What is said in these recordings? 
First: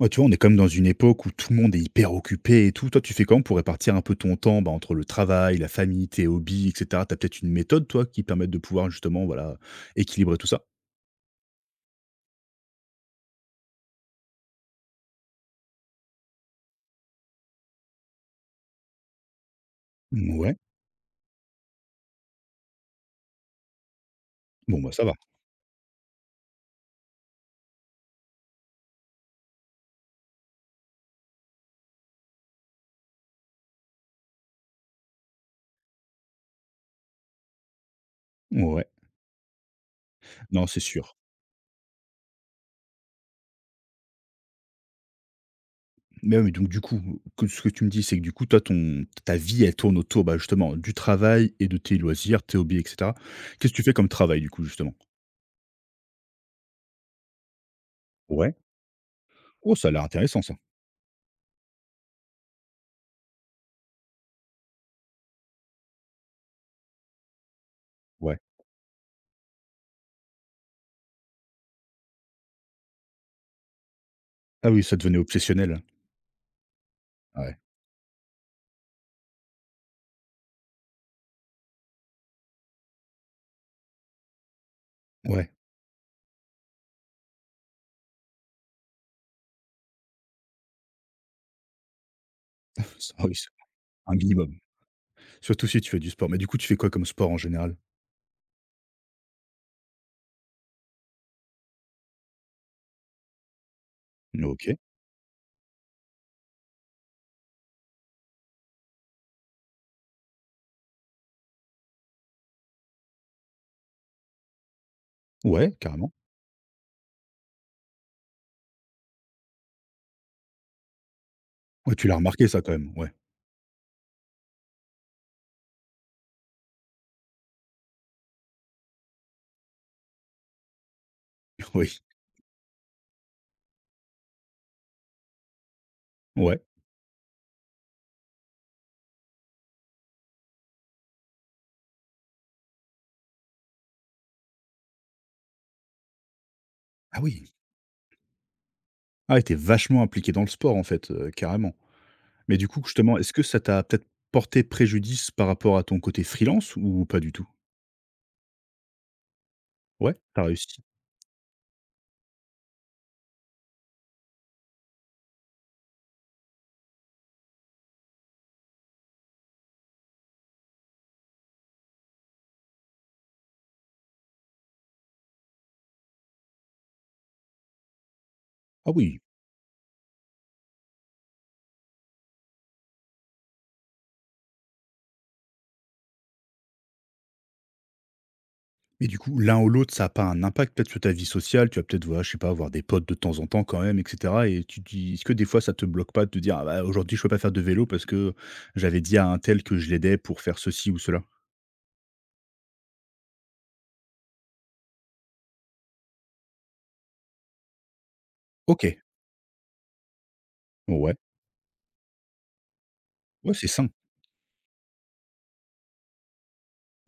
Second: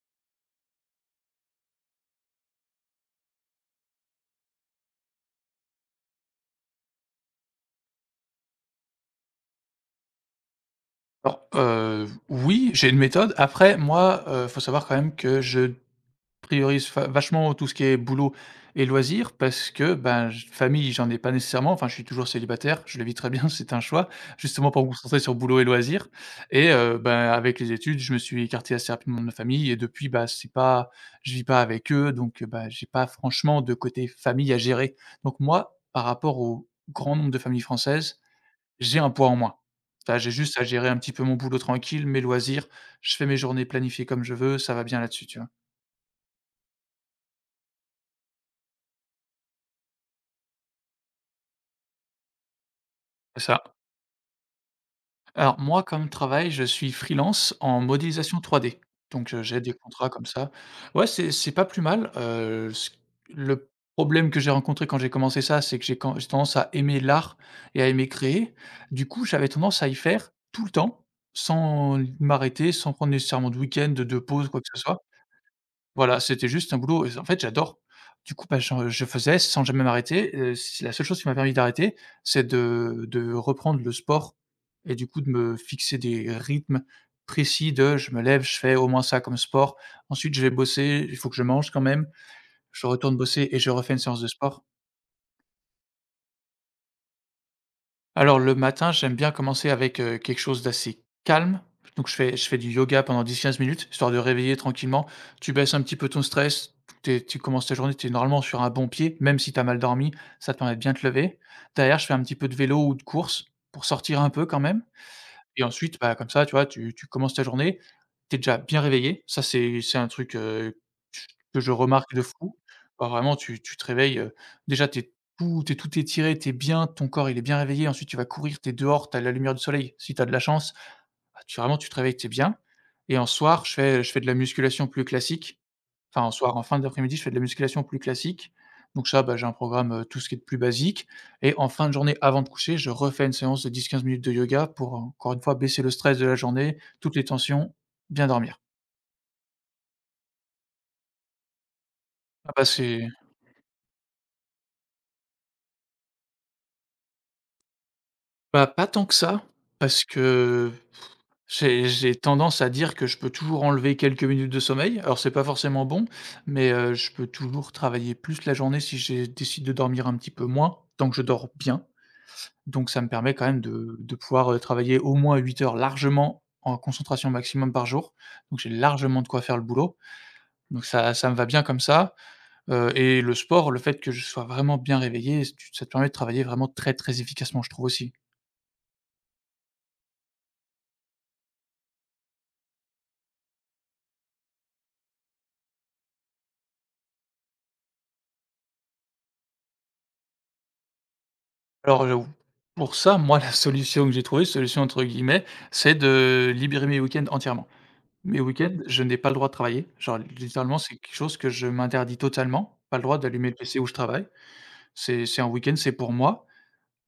Ouais, tu vois, on est quand même dans une époque où tout le monde est hyper occupé et tout. Toi, tu fais comment pour répartir un peu ton temps bah, entre le travail, la famille, tes hobbies, etc. Tu as peut-être une méthode, toi, qui permette de pouvoir justement voilà, équilibrer tout ça? Alors, oui, j'ai une méthode. Après, moi, faut savoir quand même que je priorise fa vachement tout ce qui est boulot et loisirs parce que, ben, j Ouais. famille, j'en ai pas nécessairement. Enfin, je suis toujours célibataire, je le vis très bien, c'est un choix, justement Bon, pour me bah, ça va. concentrer sur boulot et loisirs. Et ben, avec les études, je me suis écarté assez rapidement de ma famille et depuis, bah, c'est pas, je vis pas avec eux, donc, bah, j'ai pas franchement de côté famille à gérer. Donc moi, par rapport au grand nombre de familles françaises, Ouais, j'ai un poids en moins. Là, j'ai juste à non, c'est gérer un petit sûr. peu mon boulot tranquille, mes loisirs, je fais mes journées planifiées comme je veux, ça va bien là-dessus, tu vois? Mais oui, donc du coup, que ce que tu me dis, c'est que du coup, toi, ton ta vie, elle tourne autour, bah, justement, du travail et de tes loisirs, tes hobbies, et cetera. C'est ça. Qu'est-ce que tu fais comme travail, du coup, justement? Alors moi, comme travail, je suis freelance en modélisation Ouais. 3D. Donc, j'ai des Oh, ça a l'air contrats comme intéressant ça. ça. Ouais, c'est pas plus mal, ce le problème que j'ai rencontré quand j'ai commencé ça, c'est que j'ai quand j'ai tendance à aimer l'art et à aimer Ouais. créer. Du coup, j'avais tendance à y faire tout le temps, sans m'arrêter, sans prendre nécessairement de week-end, de pause, quoi que Ah ce oui, ça soit. devenait obsessionnel. Voilà, c'était juste un boulot et en fait, Ouais. j'adore. Du coup, bah, j'en je faisais sans jamais m'arrêter, c'est la seule chose qui m'a permis d'arrêter, c'est de reprendre le sport et du coup, de Ouais. me fixer des rythmes précis de: «Je me lève, je fais au moins ça comme sport. Ensuite, je vais bosser, il faut que je mange quand même. Je Ça retourne oui, c'est bosser et je refais une un séance de minimum. sport». Surtout si tu fais du sport. Mais du coup, tu fais quoi comme sport en général? Alors le matin, j'aime bien commencer avec, quelque chose d'assez calme. Donc je fais du yoga pendant 10-15 minutes, histoire de réveiller OK. tranquillement. Tu baisses un petit peu ton stress, tu commences ta journée, tu es normalement sur un bon pied, même si tu as mal dormi, ça te permet de bien te lever. Derrière, je fais un petit peu de vélo ou de course pour sortir un peu quand même. Et Ouais, ensuite, carrément. bah, comme ça, tu vois, tu commences ta journée, tu es déjà bien réveillé. Ça, c'est un truc, que je Ouais, tu remarque l'as de remarqué fou. ça quand même, Bah, ouais. vraiment, tu te réveilles, déjà, tu es tout t'es tout étiré, tu es bien, ton corps, il est bien réveillé. Ensuite, tu vas courir, tu es dehors, tu as la lumière du soleil, si tu as de la chance. Bah, tu vraiment, tu Oui. te réveilles, tu es bien. Et en soir, je fais de la musculation plus classique. Enfin, Ouais. en fin d'après-midi, je fais de la musculation plus classique. Donc ça, bah, j'ai un programme, tout ce qui est de plus basique et en fin de journée, avant de coucher, je refais une séance de 10-15 minutes de yoga pour, encore une fois, baisser le stress de la journée, toutes Ah les oui. tensions, bien dormir. Ah ouais, t'es vachement impliqué dans le sport en fait, carrément. Ah Mais bah, du coup, c'est justement, est-ce que ça t'a peut-être porté préjudice par rapport à ton côté freelance ou pas du tout? bah, pas tant que ça, parce Ouais, t'as que réussi. j'ai tendance à dire que je peux toujours enlever quelques minutes de sommeil. Alors c'est pas forcément bon, mais, je peux toujours travailler plus la journée si j'ai décide de dormir un petit peu moins, tant que je dors bien. Donc ça me permet quand même de pouvoir, travailler au moins 8 heures largement en concentration maximum par jour. Donc j'ai Ah oui. largement de quoi faire le boulot. Donc ça me va bien comme ça, et le sport, le fait que je sois vraiment bien réveillé, tu ça te permet de travailler vraiment très, très efficacement, je trouve aussi. Mais du coup, l'un ou l'autre, ça a pas un impact peut-être sur ta vie sociale? Tu vas peut-être, voilà, je sais pas, avoir des potes de temps en temps quand même et cetera et tu te dis est-ce que des fois ça te bloque pas de te dire: «Ah bah, aujourd'hui je peux pas faire de vélo parce que j'avais dit à untel que je l'aidais pour faire ceci ou cela»? Alors, pour ça, moi, la solution que j'ai trouvée, «solution» entre guillemets, c'est de libérer mes week-ends entièrement. Mes week-ends, OK. je n'ai pas le droit de travailler. Genre littéralement, c'est Ouais. quelque chose que je m'interdis totalement. Pas le droit d'allumer Ouais, le c'est PC où sain. je travaille. C'est un week-end, c'est pour moi.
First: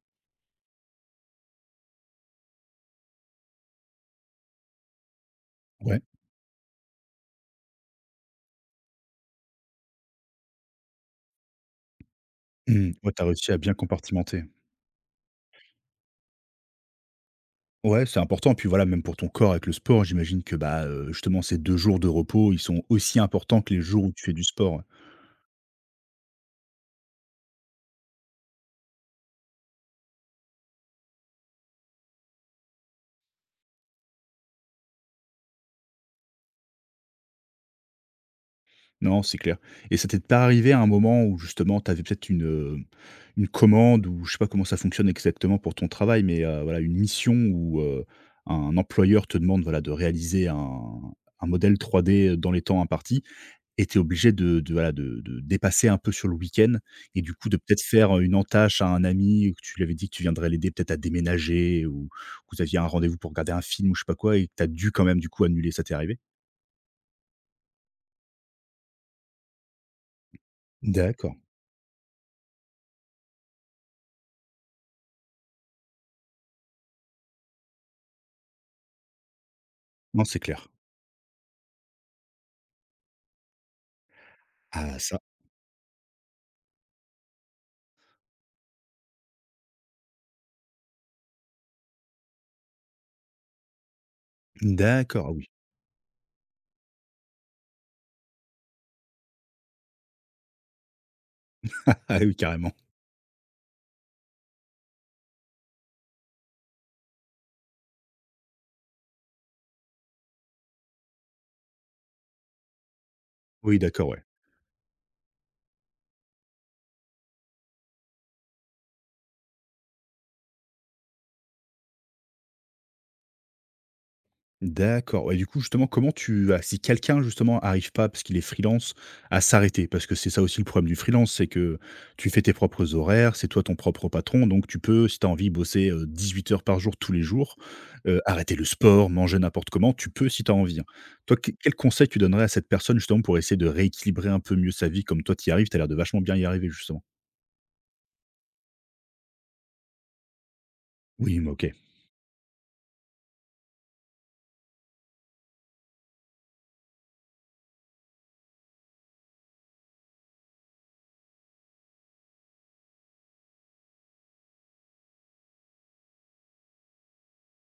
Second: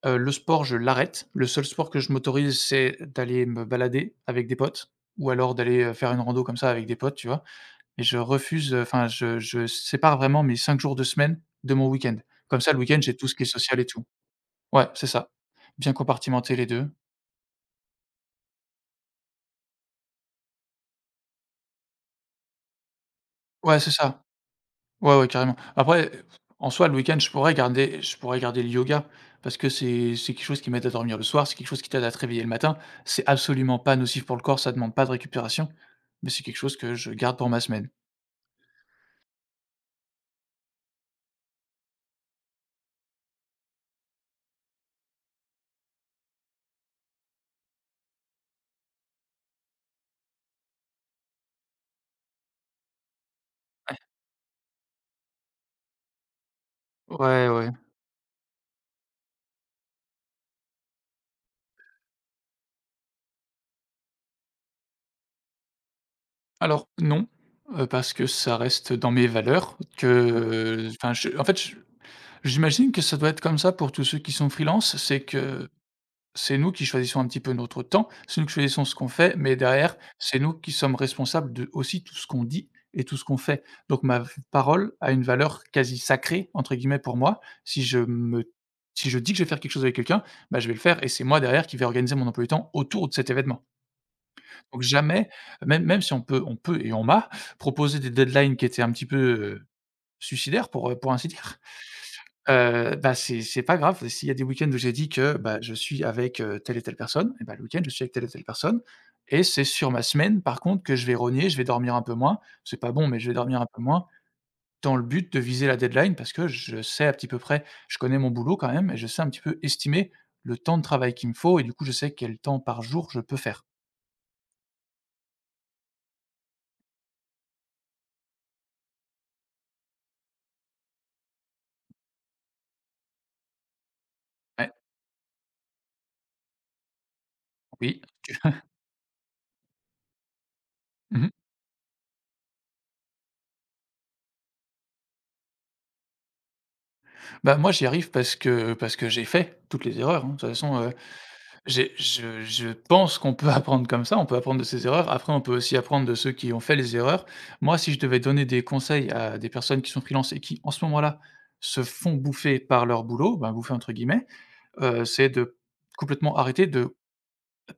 Le sport, je l'arrête. Le seul sport que je m'autorise, c'est d'aller me balader avec des potes ou alors d'aller, Ouais. faire une rando comme ça avec des potes, tu vois? Et je refuse, enfin je sépare vraiment mes 5 jours de semaine de mon week-end. Comme ça, le Mmh. week-end, Ouais, j'ai t'as tout ce qui est réussi à bien social et tout. compartimenter. Ouais, c'est ça. Bien compartimenter les 2. Ouais, c'est important. Puis voilà, même pour ton corps avec le sport, j'imagine que, bah, justement, ces 2 jours de repos, ils sont aussi importants que Ouais, les c'est jours où ça. tu fais du sport. Ouais, ouais, carrément. Après, en soi, le week-end, je pourrais garder le yoga parce que c'est quelque chose qui m'aide à dormir le soir, c'est quelque chose qui t'aide à te réveiller le matin. C'est absolument pas nocif pour le corps, ça demande pas de récupération, mais c'est quelque chose que je garde pour ma semaine. Non, c'est clair. Et ça t'est pas arrivé à un moment où justement tu avais peut-être une commande ou je sais pas comment ça fonctionne exactement pour ton travail, mais, voilà, une mission où, un employeur te demande, voilà, de réaliser un modèle 3D dans les temps impartis. Et tu es obligé de de dépasser un peu sur le week-end et du coup Ouais, de ouais. peut-être faire, une entache à un ami que tu lui avais dit que tu viendrais l'aider peut-être à déménager ou que vous aviez un rendez-vous pour regarder un film ou je sais pas quoi et que tu as dû quand même du coup annuler, ça t'est arrivé? Alors non, parce que ça reste dans mes valeurs que enfin, je D'accord. en fait, je j'imagine que ça doit être comme ça pour tous ceux qui sont freelance, c'est que c'est nous qui choisissons un petit peu notre temps, c'est nous qui choisissons ce qu'on fait, mais derrière, Non, c'est c'est nous clair. qui sommes responsables de aussi tout ce qu'on dit et tout ce qu'on fait. Donc ma v parole Ah a ça une valeur quasi «sacrée» entre guillemets pour moi. Si je dis que je vais faire quelque chose avec quelqu'un, bah, je vais le faire et c'est moi derrière qui vais organiser mon emploi du temps autour de cet événement. Donc d'accord, jamais, ah oui. Même si on peut et on m'a proposé des deadlines qui étaient un petit peu, suicidaires pour ainsi dire. Ah oui, carrément. Bah, c'est pas grave. S'il y a des week-ends où j'ai dit que, bah, je suis avec, telle et telle personne, et bah, le week-end, je suis avec telle et telle personne et c'est sur ma semaine, par contre, que je vais rogner, je vais dormir un peu moins. C'est pas bon, mais je vais dormir un Oui, peu moins d'accord, ouais. dans le but de viser la deadline parce que je sais à petit peu près je connais mon boulot quand même et je sais un petit peu estimer le temps de travail qu'il me faut et du coup, je sais quel temps par jour je peux faire. D'accord, ouais, du coup, justement, comment tu as si quelqu'un, justement, arrive pas, parce qu'il est freelance, à s'arrêter? Parce que c'est ça aussi le problème du freelance, c'est que tu fais tes propres horaires, c'est toi ton propre patron, donc Ouais, tu peux, si tu as envie, bosser, 18 heures par jour, tous les jours, oui. Arrêter le sport, manger n'importe comment, tu peux si tu as envie, hein. Mmh. Toi, quel conseil tu donnerais à cette personne, justement, pour essayer de rééquilibrer un peu mieux sa vie comme toi t'y arrives? T'as l'air de vachement bien y arriver, justement. Bah, moi, j'y arrive parce que j'ai fait toutes les erreurs, hein. De toute façon, Oui, mais OK. J'ai je pense qu'on peut apprendre comme ça, on peut apprendre de ses erreurs. Après, on peut aussi apprendre de ceux qui ont fait les erreurs. Moi, si je devais donner des conseils à des personnes qui sont freelance et qui, en ce moment-là, se font «bouffer» par leur boulot, ben, «bouffer» entre guillemets, c'est de complètement arrêter, de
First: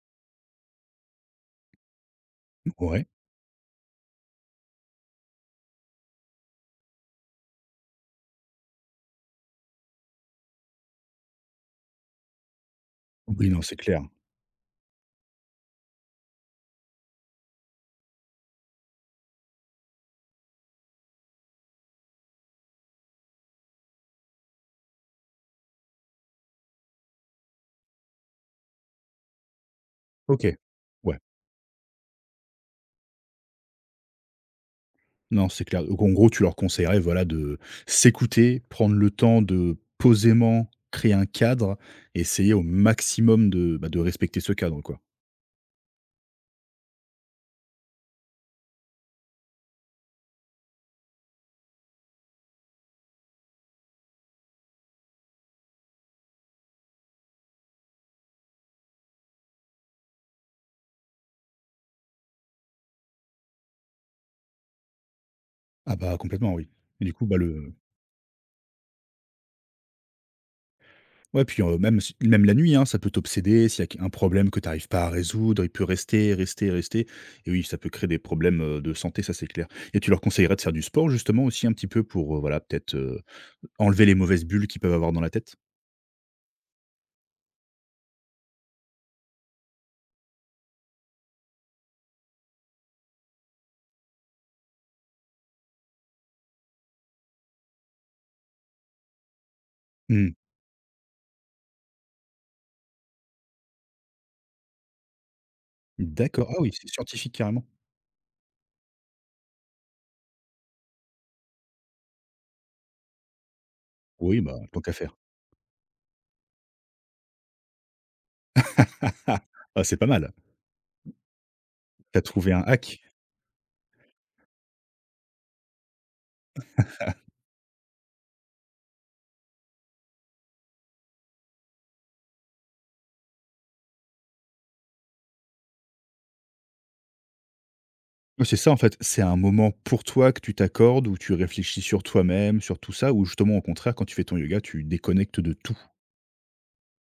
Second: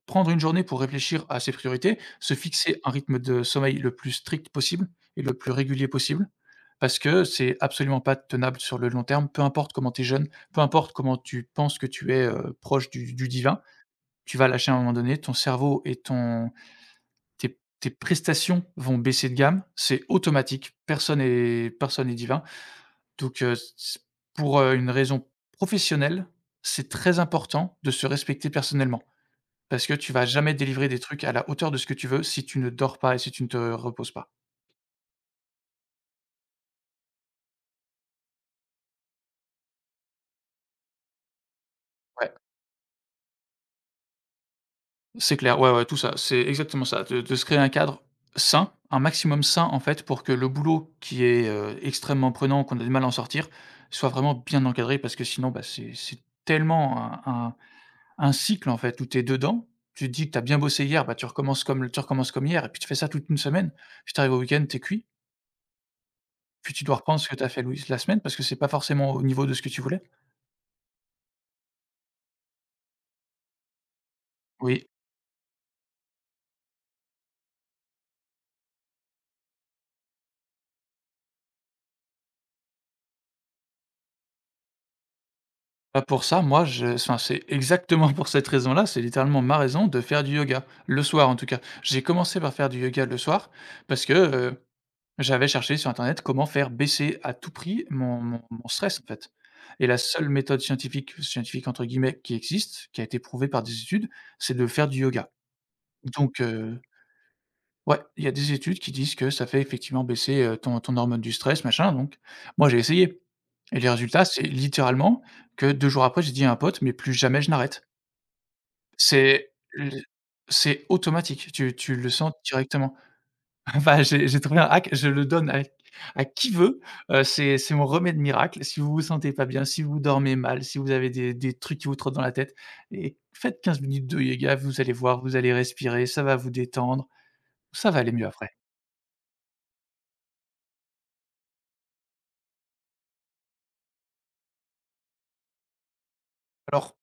prendre une journée pour réfléchir à ses priorités, se fixer un Ouais. rythme de sommeil le plus strict possible et le plus régulier possible. Parce que c'est absolument pas tenable sur le long terme, peu importe comment tu es jeune, peu importe comment tu penses que tu es, proche du Oui, non, divin. c'est clair. Tu vas lâcher à un moment donné, ton cerveau et ton tes tes prestations vont baisser de gamme, c'est automatique, personne est divin. Donc c pour, une raison professionnelle, c'est très important de se respecter personnellement parce que tu vas OK. jamais délivrer des Ouais. trucs à la hauteur de ce que tu veux si tu ne dors pas et si tu ne te reposes pas. Non, c'est clair. Donc en gros, tu leur conseillerais, voilà, de s'écouter, prendre le temps de posément créer un cadre, et Ouais. essayer au maximum de, bah, de respecter ce cadre, quoi. C'est clair, ouais, ouais, tout ça, c'est exactement ça. De se créer un cadre sain, un maximum sain, en fait, pour que le boulot qui est, extrêmement prenant, qu'on a du mal à en sortir, soit vraiment bien encadré parce que sinon, bah, c'est tellement un un un cycle, en fait, où tu es dedans. Tu te dis que tu as bien bossé hier, bah, tu recommences comme hier et puis tu fais ça toute une semaine. Puis tu arrives au week-end, tu es cuit. Ah bah, complètement, oui. Puis tu dois Et du reprendre coup, ce que bah, tu as fait le louis la semaine parce que c'est pas forcément au niveau de ce que tu voulais. ouais, puis, même si même la nuit, hein, ça peut t'obséder, s'il y a qu un problème que tu Oui. arrives pas à résoudre, il peut rester, rester, rester et oui, ça peut créer des problèmes, de santé, ça, c'est clair et tu leur conseillerais de faire du sport, justement, aussi un petit peu pour, voilà, peut-être, enlever les mauvaises bulles qu'ils peuvent avoir dans la tête? Bah, pour ça, moi, je enfin, c'est exactement pour cette raison-là, c'est littéralement ma raison de faire du yoga, le soir en tout cas. J'ai commencé par faire du yoga le soir parce que, j'avais cherché sur internet comment faire baisser à tout prix mon stress, en fait. Et la seule Mmh. méthode scientifique «scientifique» entre guillemets qui existe, qui a été prouvée par des études, c'est de faire du yoga. Donc D'accord. Ah oui, c'est scientifique, carrément. ouais, il y a des études qui disent que ça fait effectivement baisser, ton hormone du stress, machin, donc moi j'ai essayé. Et les résultats, Oui, c'est bah, tant qu'à faire. littéralement que 2 jours après, j'ai dit à un pote: «Mais plus jamais je n'arrête». Ah! C'est C'est l pas mal. c'est automatique, tu le T'as sens trouvé un directement. hack. Enfin, j'ai trouvé un hack, je le donne à qui veut, c'est mon remède miracle. Si vous vous sentez pas bien, si vous dormez mal, si vous avez des trucs qui vous trottent dans la tête et faites 15 minutes de yoga, vous allez voir, vous allez respirer, ça va vous détendre, ça va aller mieux Oui, après. c'est ça, en fait. C'est un moment pour toi que tu t'accordes, où tu réfléchis sur toi-même, sur tout ça, ou justement, au contraire, quand tu fais ton yoga, tu déconnectes de tout? Alors,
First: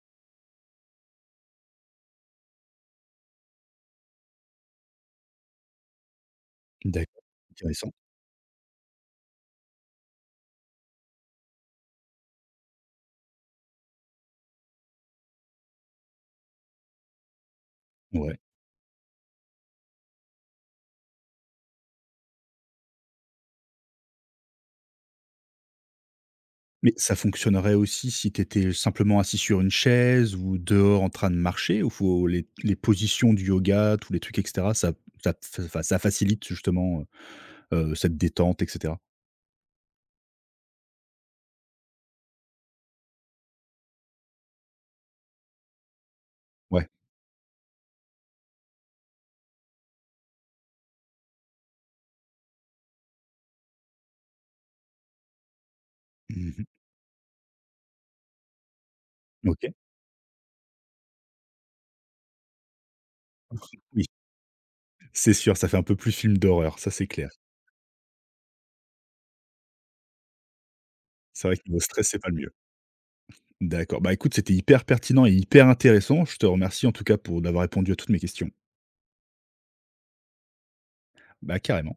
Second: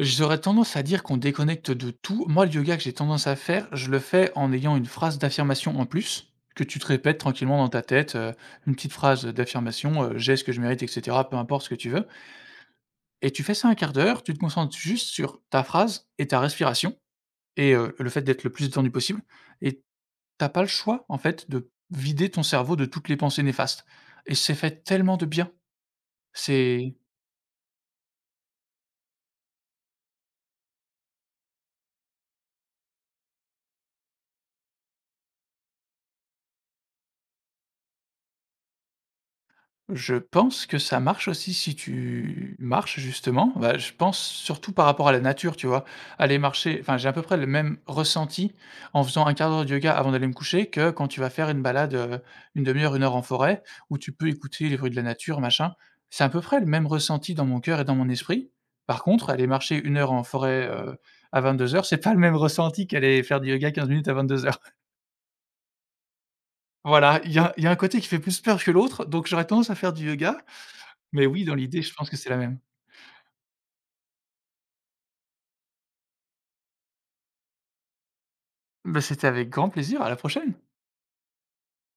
j'aurais tendance à dire qu'on déconnecte de tout. Moi, le yoga que j'ai tendance à faire, je le fais en ayant une phrase d'affirmation en plus, que tu te répètes D'accord, tranquillement dans ta intéressant. tête, une petite phrase d'affirmation, «J'ai ce que je mérite» et cetera, peu importe ce que tu veux et tu fais ça un quart d'heure, tu te concentres juste sur ta phrase et ta respiration et le fait Ouais. d'être le plus détendu possible et t'as pas le choix, en fait, de vider ton cerveau de toutes les pensées néfastes et c'est fait tellement de bien. Mais C'est ça fonctionnerait aussi si tu étais simplement assis sur une chaise ou dehors en train de marcher? Ou faut les positions du yoga, tous les trucs et cetera, ça ça f enfin, ça facilite justement, cette détente et cetera? Je pense que ça marche aussi si tu marches justement. Bah, je pense surtout par rapport à la nature, tu vois? Aller marcher Ouais. enfin, j'ai à peu près le même ressenti en faisant un 4 d'heure de yoga avant d'aller me coucher que quand tu vas faire une balade, 1/2 heure, une heure en forêt où tu peux écouter les bruits de la nature, machin. C'est à peu près Mmh. le même ressenti dans mon cœur et dans mon esprit. Par contre, aller OK. marcher une heure en forêt, à 22 h, c'est pas le même ressenti qu'aller faire du yoga 15 Oui, minutes à 22 h. c'est sûr, ça fait un peu plus film d'horreur, ça, c'est Voilà, clair. il y a un côté qui fait plus peur que l'autre, donc j'aurais tendance à faire du yoga mais oui, C'est dans vrai que le l'idée, je stress, pense que c'est c'est pas le la mieux. même. D'accord. Bah, écoute, c'était hyper pertinent et hyper intéressant. Je te remercie en tout cas pour d'avoir répondu à toutes mes questions. Bah, c'était avec grand plaisir, à la prochaine. Bah, carrément.